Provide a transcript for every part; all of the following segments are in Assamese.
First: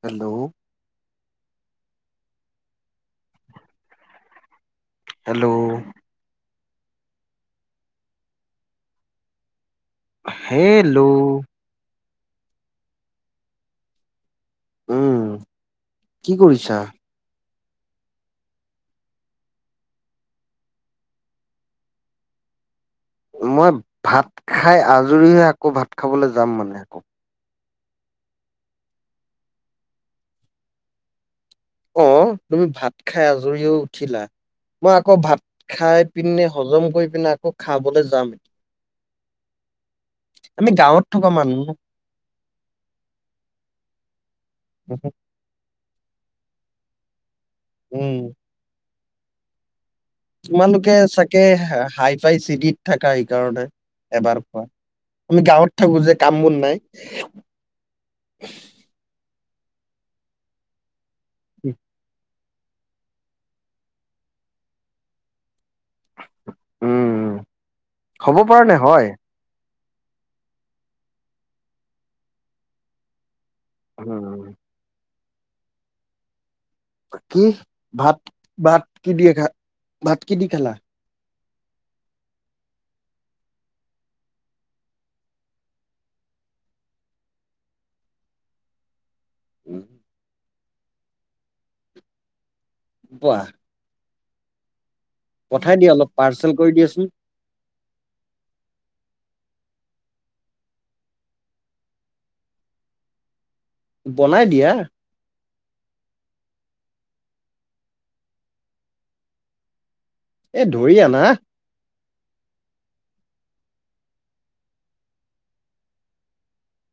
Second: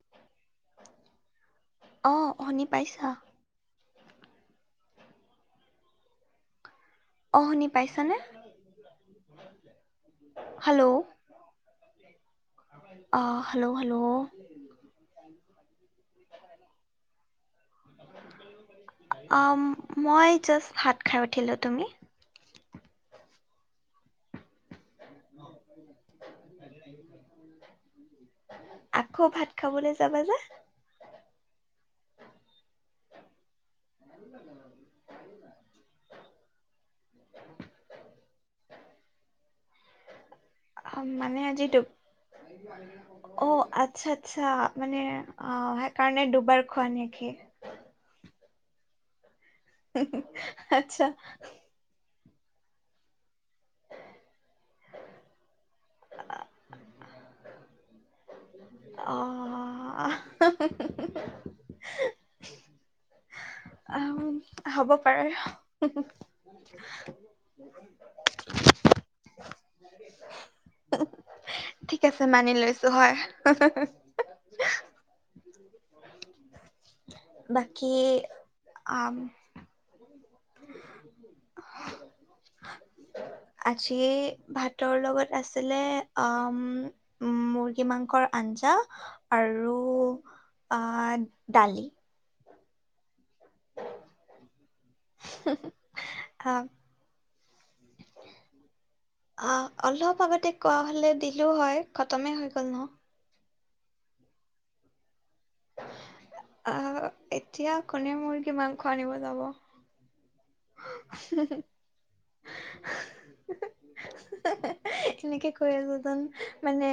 হেল্ল'। অ', শুনি পাইছা। হেল্ল'। অ', শুনি পাইছানে? হেল্ল। অ', হেল্ল' হেল্ল'। উম কি কৰিছা? অ', মই জাষ্ট ভাত খাই উঠিলো। তুমি? মই ভাত খাই খাই আজৰি হৈ, আকৌ ভাত খাবলৈ যাম মানে আকৌ। আকৌ ভাত খাবলৈ যাবা যে! অ', তুমি ভাত খাই আজৰিও উঠিলা। মই আকৌ ভাত খাই পিনে হজম কৰি পিনে আকৌ খাবলৈ যাম এতিয়া। মানে আজি মানুহ দু- অ', আচ্ছা-আচ্ছা মানে অ', সেইকাৰণে দুবাৰ। হয় নেকি? উম তোমালোকে আচ্ছা চাগৈ হাই ভাই চিটিত থাকা সেইকাৰণে এবাৰ খোৱা আমি গাঁৱত থাকো যে কাম বোৰ নাই। অ' অ'। উম [unintelligible] আম, হ'ব পাৰে। উম হ'ব পাৰে নে হয়? ঠিক আছে মানি লৈছোঁ হয়। উম [unintelligible] কি বাকী ভাত ভাত কি আম দিয়ে খা ভাত কি দি খালা? আজি ভাতৰ লগত আছিলে উম মুৰ্গী মাংসৰ আঞ্জা। আৰু অ' দালি। পোৱা [unintelligible] পঠাই দিয়া অলপ পাৰ্চেল আহ কৰি দিয়াচোন। অ', অলপ আগতে কোৱা হলে দিলো হয় খতমেই হৈ গল ন। বনাই দিয়া। অ', এতিয়া কোনে মুৰ্গী মাংস আনিব যাব। এ ধৰি আনা। এনেকে কৈ আছো যেন, মানে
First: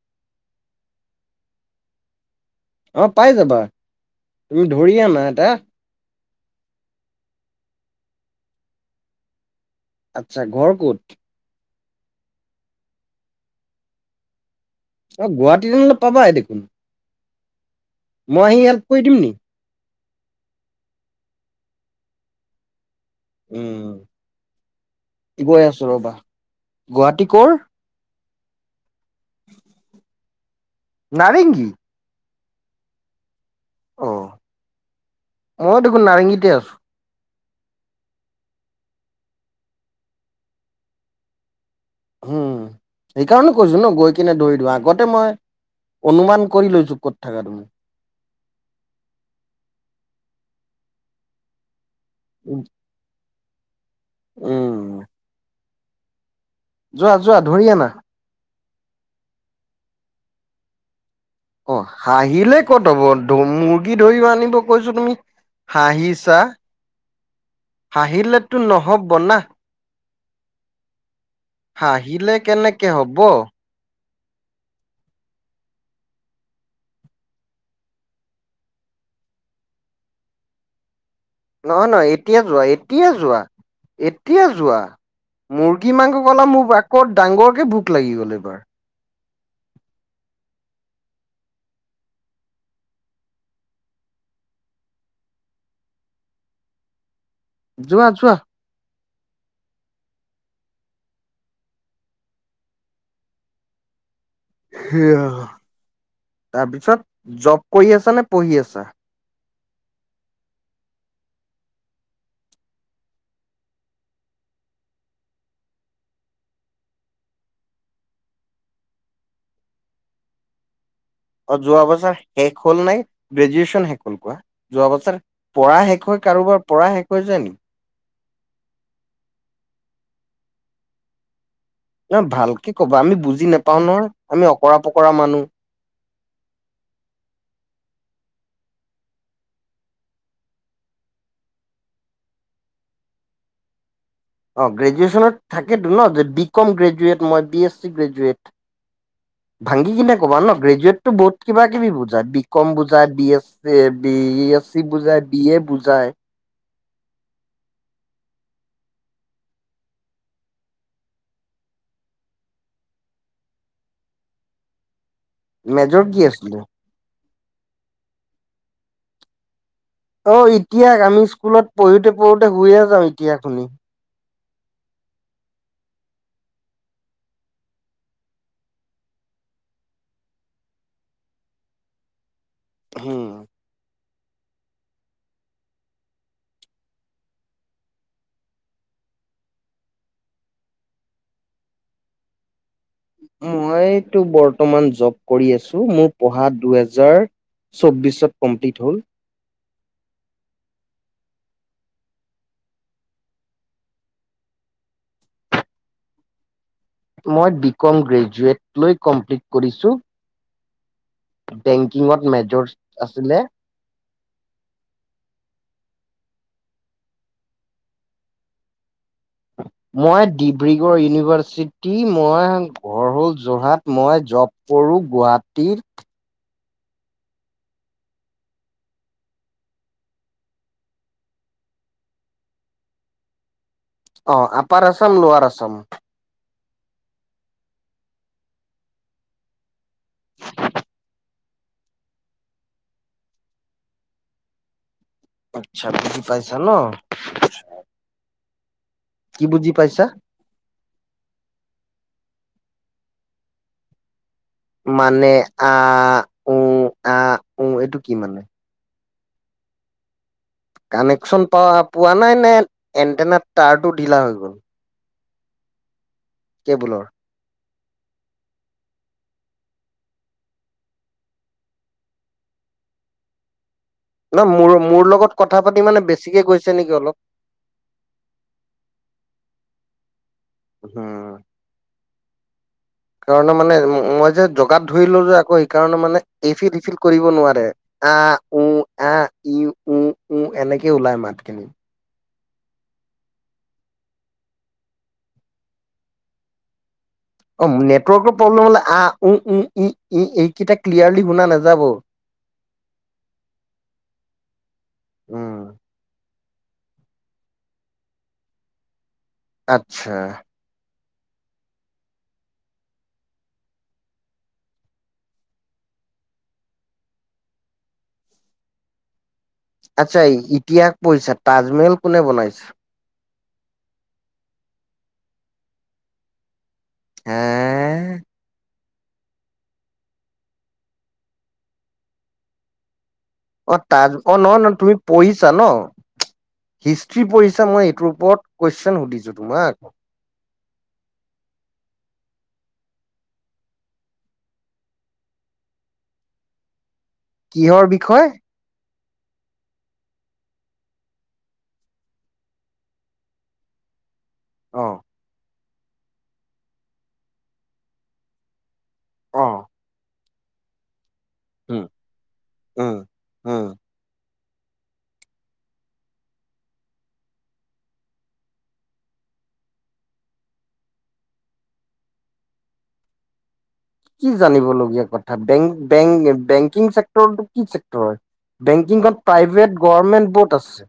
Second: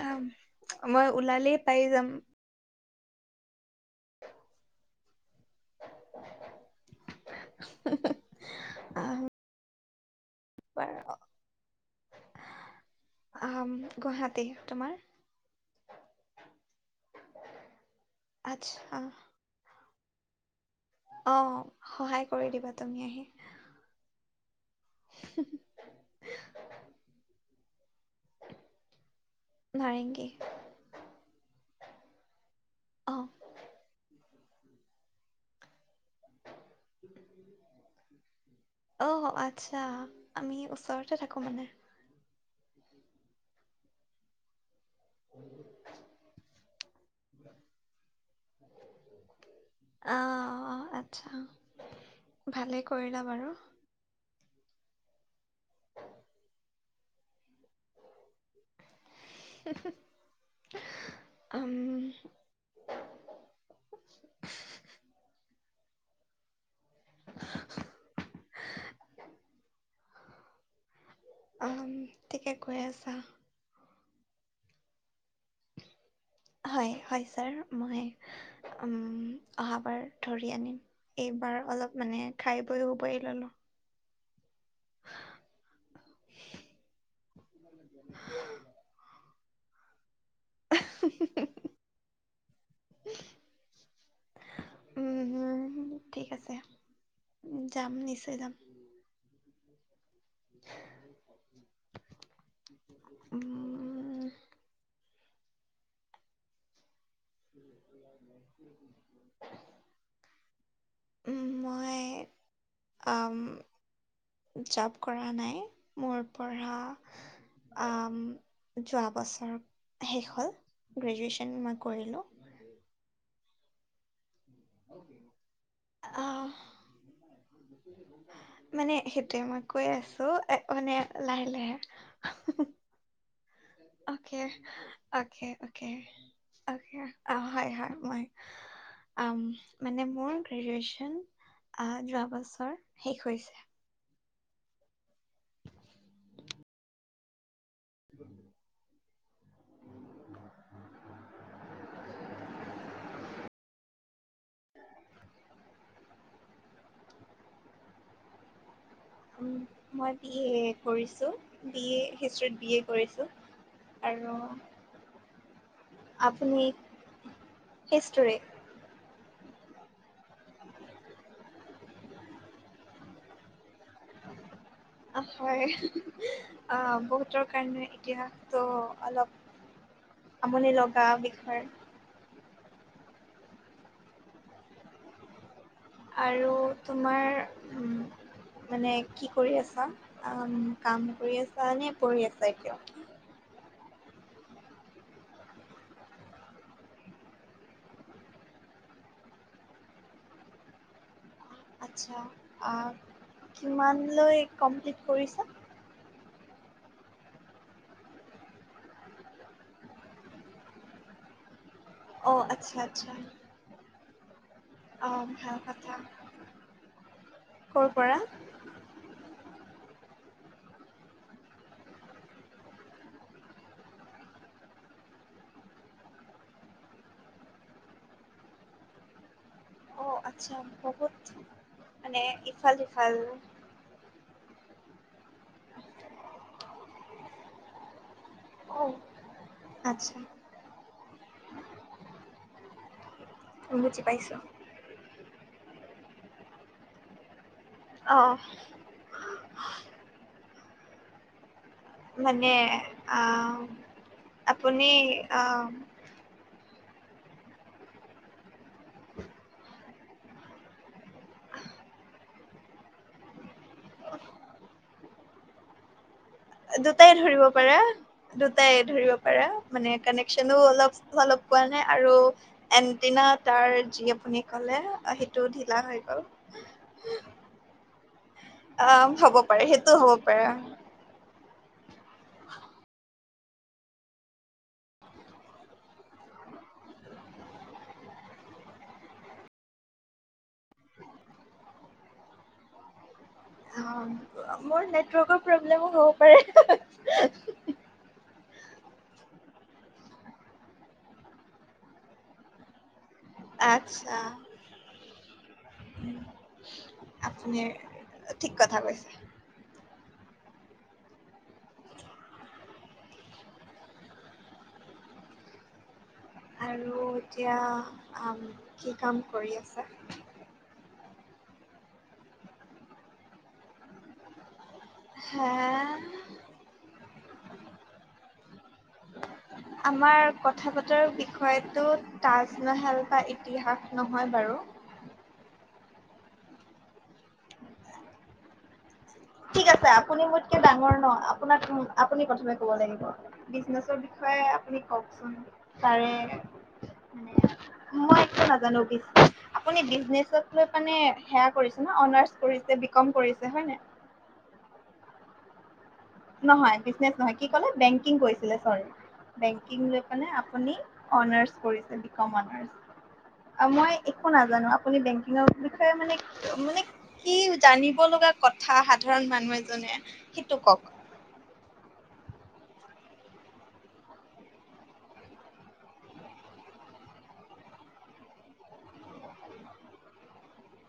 আ মই ওলালেই পাই যাম। অ' পাই যাবা। তুমি ধৰি আনা এটা। আহ আচ্ছা ঘৰ ক'ত? আম গুৱাহাটী। তোমাৰ এই গুৱাহাটীত হলে পাবাই দেখোন। মই আহি হেল্প আচ্ছা কৰি দিম নি? অ' সহায় কৰি দিবা। তুমি আহি উম গৈ আছো ৰ'বা গুৱাহাটী কৰ? নাৰেংগী। নাৰেংগী অ'। অ' দেখোন নাৰেংগীতে আছো। অ' আচ্ছা আমি ওচৰতে থাকো মানে। হুহ সেইকাৰণে কৈছো ন গৈ কেনে আগত মই অনুমান কৰি লৈছো ক'ত থকা তুমি। অহ আচ্ছা। ভালে কৰিলা বাৰু উম। যোৱা যোৱা ধৰি আনা। [inaudible] অ হাঁহিলে কত হ'ব মুৰ্গী ধৰিব আনিব কৈছো তুমি হাঁহিছা। হাঁহিলেতো নহ'ব না উম, হাঁহিলে ঠিকে কৈ কেনেকে আছা। হ'ব। হয়', হয়, ছাৰ মই অহাবাৰ ধৰি আনিম। এইবাৰ নহয় অলপ নহয় মানে এতিয়া যোৱা খাই বৈ এতিয়া শুবৰি যোৱা ললো। এতিয়া যোৱা মুৰ্গী মাংস কওঁতে মোৰ ডাঙৰকৈ ভোক লাগি গ'ল এইবাৰ। উম, ঠিক আছে যাম যোৱা যোৱা নিশ্চয় যাম। উম'। সেইয়া তাৰপিছত জব কৰি আছা নে পঢ়ি আছা? মই আ' জব কৰা নাই, মোৰ পঢ়া যোৱা বছৰ শেষ হ'ল। গ্ৰেজুৱেশ্যন অ', মই যোৱা বছা কৰিলোঁ। শেষ হ'ল নে? গ্ৰেজুৱেশ্যন শেষ হ'ল কোৱা। যোৱা বছৰ পঢ়া শেষ হৈ কাৰোবাৰ আহ পঢ়া শেষ হৈ যায় নেকি? মানে সেইটোয়ে মই কৈ আছো এ মানে লাহে লাহে ন' ভালকে ক'বা আমি বুজি নাপ অকে, অকে, অকে। অ', অ', অ', মোৰ গ্ৰেজুৱেচন যোৱা বছৰ শেষ হৈছে। অ', গ্ৰেজুৱেচনত থাকেতো ন দি, বি কম গ্ৰেজুৱেট মই বি এছ গ্ৰেজুৱেট ভাঙগি কিনে ক'বা ন গ্ৰেজুৱেটটো বহুত কিবা কিবি বুজাই বি কম বুজাই B A B S C বুজাই বি এ বুজাই। মই বি এ কৰিছোঁ বি এ হিষ্ট্ৰিত বি এ কৰিছোঁ আৰু মেজৰ কি আছিলে? হিষ্ট্ৰি অ', এতিয়া আমি স্কুলত পঢ়োতে পঢ়োতে শুয়ে যাওঁ এতিয়া তুমি। হয় অ', বহুতৰ কাৰণে এতিয়াতো অলপ আমনি লগা বিষয়। হম। আৰু তোমাৰ উম, মানে কি কৰি আছা? কাম কৰি আছা নে পঢ়ি আছা এতিয়া? মইতো বৰ্তমান জব কৰি আছো মোৰ পঢ়া দুহেজাৰ চৌবিশত কমপ্লিট হ'ল। আচ্ছা কিমানলৈ কমপ্লিট কৰিছা? মই বি কম গ্ৰেজুৱেট লৈ কমপ্লিট কৰিছোঁ। বেংকিঙত অঁ মেজৰ আচ্ছা আছিলে। অ', ভাল কথা, কৰ পৰা? মই ডিব্ৰুগড় ইউনিভাৰ্চিটি মই ঘৰ হ'ল যোৰহাট মই জব কৰোঁ গুৱাহাটীৰ অ', আচ্ছা বহুত মানে ইফাল-সিফাল। অ', আপাৰ আসাম, লোৱাৰ আসাম। অ', আছ [inaudible] উভুতি পাইছো। আচ্ছা বুজি পাইছা ন' [unintelligible] অ'। কি বুজি পাইছা? মানে অ'। মানে আ উ আহ উ এইটো কি মানে। কানেকশচন পোৱা পোৱা নাই নে এণ্টাৰনেট টাৰটো ঢিলা হৈ গ'ল? কেবুলৰ দুটাই ধৰিব দুটাই, দুটাই ধৰিব পাৰা মানে কানেকচনো অলপ অলপ পোৱা নাই আৰু এন্টিনা তাৰ যি আপুনি ন মোৰ ক'লে মোৰ লগত সেইটো কথা পাতি ঢিলা হৈ মানে গ'ল বেছিকে গৈছে নেকি অলপ অ' হব পাৰে সেইটো সেইটো হ'ব। পাৰে হম। কাৰণে মানে মই যে জগাত ধৰি ল'ল যে আকৌ সেইকাৰণে মানে এই ফিলফিল কৰিব নোৱাৰে আ- উ-আ-ই-উ-উ এনেকেই ওলাই মাতখিনি। অ'মোৰ নেটৱৰ্কৰ প্ৰব্লেমো হ'ব পাৰে অ'নেটৱৰ্কৰ প্ৰব্লেম হ'লে আহ-উ- উ-উ-ই এইকেইটা ক্লিয়াৰলি শুনা নাযাব। আতছা। উম আপুনি ঠিক কথা কৈছে। আচ্ছা। আৰু এতিয়া কি কাম কৰি আছা আচ্ছা এই ইতিয়া পঢ়িছা তাজমহল কোনে বনাইছে? হে! হে! আমাৰ কথা বতৰ বিষয়তটো তাজমহেল বা অ ইতিহাস ত নহয় অ নহ বাৰু ন তুমি পঢ়িছা ন! হিষ্ট্ৰি পঢ়িছা মই এইটোৰ ওপৰত কুৱেশন সুধিছো? ঠিক তোমাক আছে আপুনি ম ডাঙৰ ন আপোনাক আপুনি প্ৰথমে ক'ব লাগিব বিজনেচৰ বিষয়ে আপুনি কওকচোন তাৰে কিহৰ ম মই বিষয়? একো নাজানো পছ [unintelligible] আহ। নহয় বিজনে নহয় কি কলে বেংকিং কৰিছিল চ। অ বেংকিং মানে আপুনি অনাৰ্চ উম কৰিছে বিকম উম উম। অনাৰ মই এক নাজানো আপুনি বেংকিঙৰ বিষয়ে মানে মানে কি জানিব লগা কথা সাধাৰণ মানুহ এজনে সেইটো কওক। কি জানিবলগীয়া কথা বেংকিংক্ কি চেক্ হয় বেংকিঙত প্ৰাইভ গমেন্ বত আছে।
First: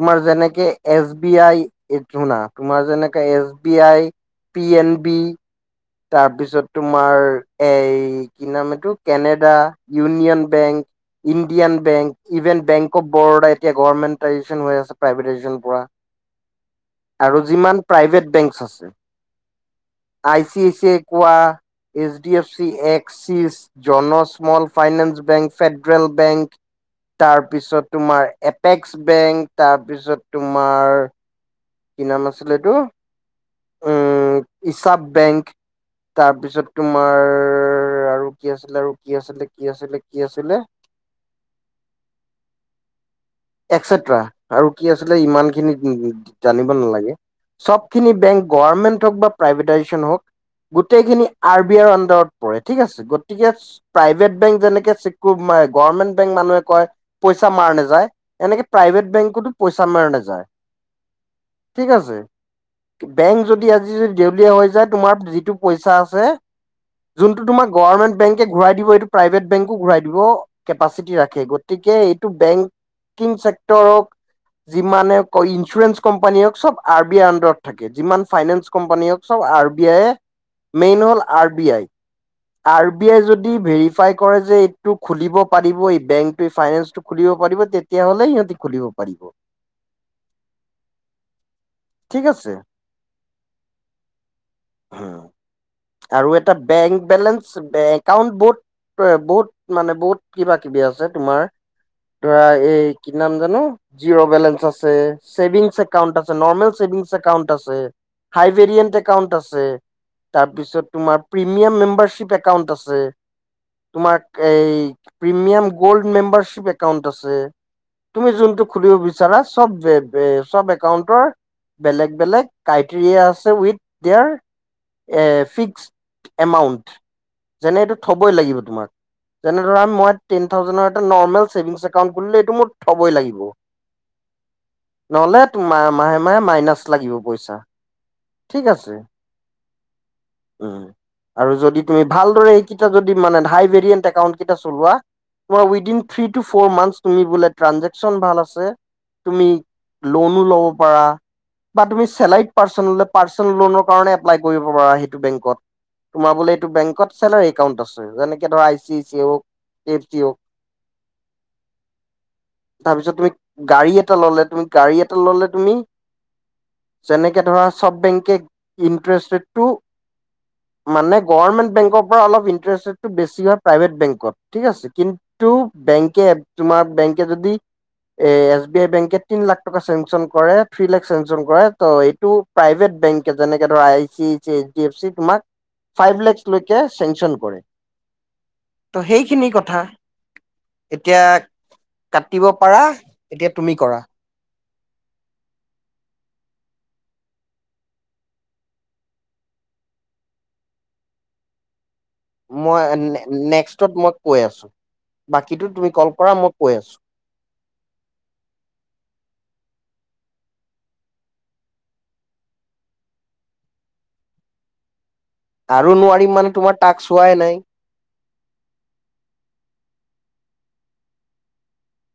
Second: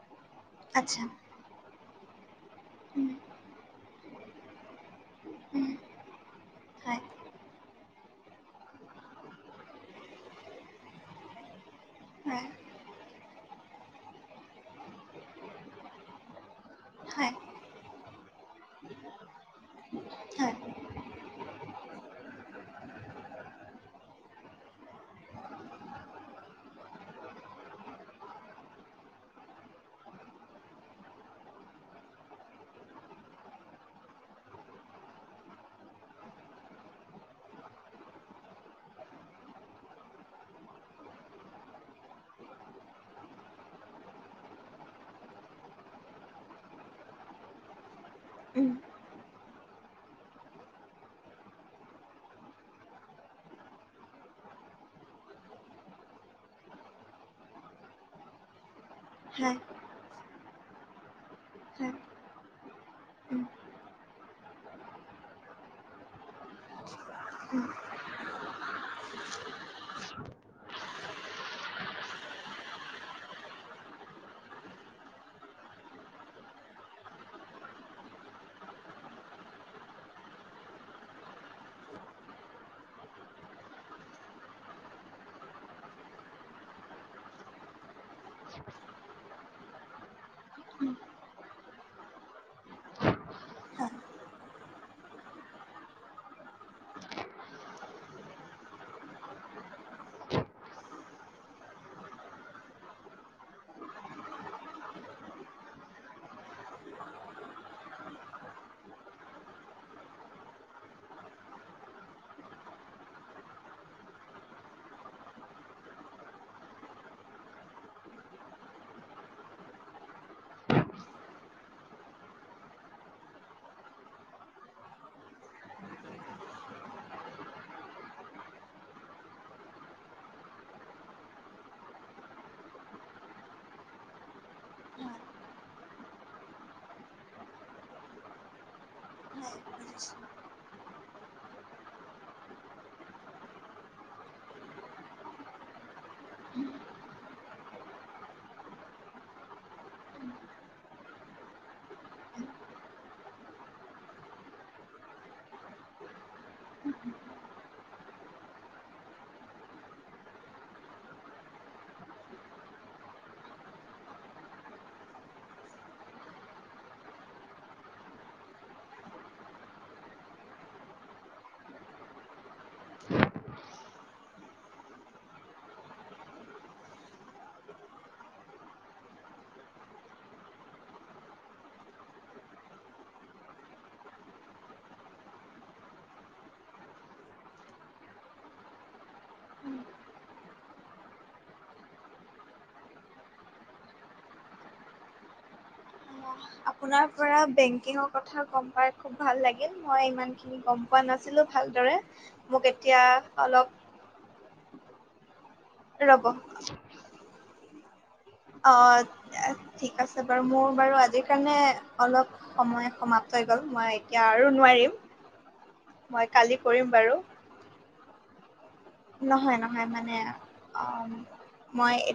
তোমাৰ যেনেকে আচ্ছা এছ বি আই শুনা তোমাৰ উম যেনেকে এছ বি আই উম তাৰ পিছত তোমাৰ এ ন কো ই বেং ই বেংক ইভেন বেংক অফ বৰোদাৰ এতিয়া গভৰ্মেণ্টাইজেচন হৈ আছে প্ৰাইভেটাইজেচন পৰা আৰু যিমান প্ৰাইভেট ব ক এইচ ডি এফ চি একি Jana small finance bank federal bank তাৰপিছত তোমাৰ এপেক্স বেংক তাৰপিছত তোমাৰ কি নাম আছিলেটো উম ইচাপ বেংক তাৰপিছত তোমাৰ আৰু কি আছিলে আৰু কি আছিলে কি আছিল কি আছিলে একটা আৰু কি আছিল ইমানখিনি জানিব নালাগে সব খিনি বেং গমেন্ট হক বা প্ৰাইভোইজন হক গোটেইখিনি আৰ বি আইৰ আডাৰত পৰে ঠিক আছে গতিকে প্ৰাইভেট বেং যেনেকে গমেন্ট বেংক মানুহে কয় পইচা মাৰ নাযায় এনেকে প্ৰাইভেট বেংকতো পইচা মাৰ নাযায় ঠিক আছে বেংক যদি আজি যদি দেউলিয় হৈ য তুমাৰ যিটো পইচা আছে যোনটো তোমাৰ গভমেট বেক ঘূৰাই দিব এইটো প্ৰাইভেট বেংকো ঘূৰাই দিব কেপাচিটি ৰাখে গতিকে এইটো বেংক ে্ যিে ইঞ্চুৰেঞ্চ কোম্পানী হওক চব আৰ বি আই আডাৰত থাকে যিমান ফাইনেন্স কোম্পানী হওক চব আৰ বি আইয়ে মেইন হ'ল R B I R B I যদি ভেৰিফাই কৰে যে এইটো খুলিব পাৰিব এই বেংকটো এই ফাইনেন্সটো খুলিব পাৰিব তেতিয়াাহ'লে সিহঁতে খুলিব পাৰিব উম ঠিক আছে হ উ আৰু এটা বেংক বেলেঞ্চ একাউন্ট বহুত বহুত মানে বহুত কিবা কিবি আছে তোমাৰ ধৰা এই কি নাম জানো জিৰ' বেলেঞ্চ আছে ছেভিংছ একাউন্ট আছে নৰ্মেল চছেভিংছ একাউন্ট আছে হাই ভেৰিয়েণ্ট একাউন্ট আছে তাৰপিছত তোমাৰ প্ৰিমিয়াম মেম্বাৰশ্বিপ একাউন্ট আছে তোমাৰ এই প্ৰিমিয়াম গল্ড মেম্বাৰশ্বিপ একাউন্ট আছে তুমি যোনটো খুলিব বিচাৰাবব একাউন্টৰ বেলেগ বেলেগ ক্ৰাইটেৰিয়া আছে উইথ দোৰ ফ এমাউন্ট যেনে এইটো থবই লাগিব তোমাক যেনে ধ মই টেন থাউজে এটা নছেভিং মোৰ থবই লাগিব নলে তোমাৰ মাহে মাহে মাইনাচ লাগিব পইচা ঠিক আছে [inaudible] উ আৰু যদি তুমি ভালদৰে এইকেইটা যদি মানে হাই ভেৰিয়েণ্ট একাউণ্ট কেইটা চলোৱা তোমাৰ উইডিন থ্ৰী টু ফ'ৰান্থথছুম বোলে ট্ৰাঞ্জেকচন ভাল আছে তুমি লোনো ল'ব পাৰা বা তুমি চেলাইড পাৰ্চন পাৰ্চনেল লোনৰ কাৰণে এপ্লাই কৰিব পৰাি বেংকত তোমাৰ বোলে এইটো বেংকত আছে আৰু একাউণ্টতছে িছুি গা গা ললে তুনেকেবেং মানে গভৰ্মেন্ট বেংকৰ পৰা অলপ ইষ্ট বেছি হয় প্ৰভট বেংকত ঠিক আছে কিন্তু বেংক তোমাৰ বেংকে যদি এ এছ বি আই বেংক তিন লাখ টকা চেংচন কৰে থ্ৰী লাখ চেংচন কৰে ত এইটো প্ৰাইভেট বেংক যেনেকে ধৰ আই চিই চি [inaudible] ত' সেইখিনি কথা এতিয়া কাটিব পাৰা এতিয়া তুমি কৰা আপোনাৰ পৰা ভাল ল মই ইমান খিন গ প নাছিলো ভালৰে মই নেক্সটত মই কৈ আছো বাকী কিু তুমি কল ৰ'ব কৰা মই কৈ আছো অ ঠিক আছে বাৰু মোৰ বাৰু আজিৰ কাৰণে অলপ সময় সমাপ্ত হৈ গ'ল মই এতিয়া আৰু নোৱাৰিম আৰু মই নোৱাৰিম মানে কালি তোমাৰ কৰিম তাক বাৰু চোৱাই নাই নহয় নহয় মানে অ মই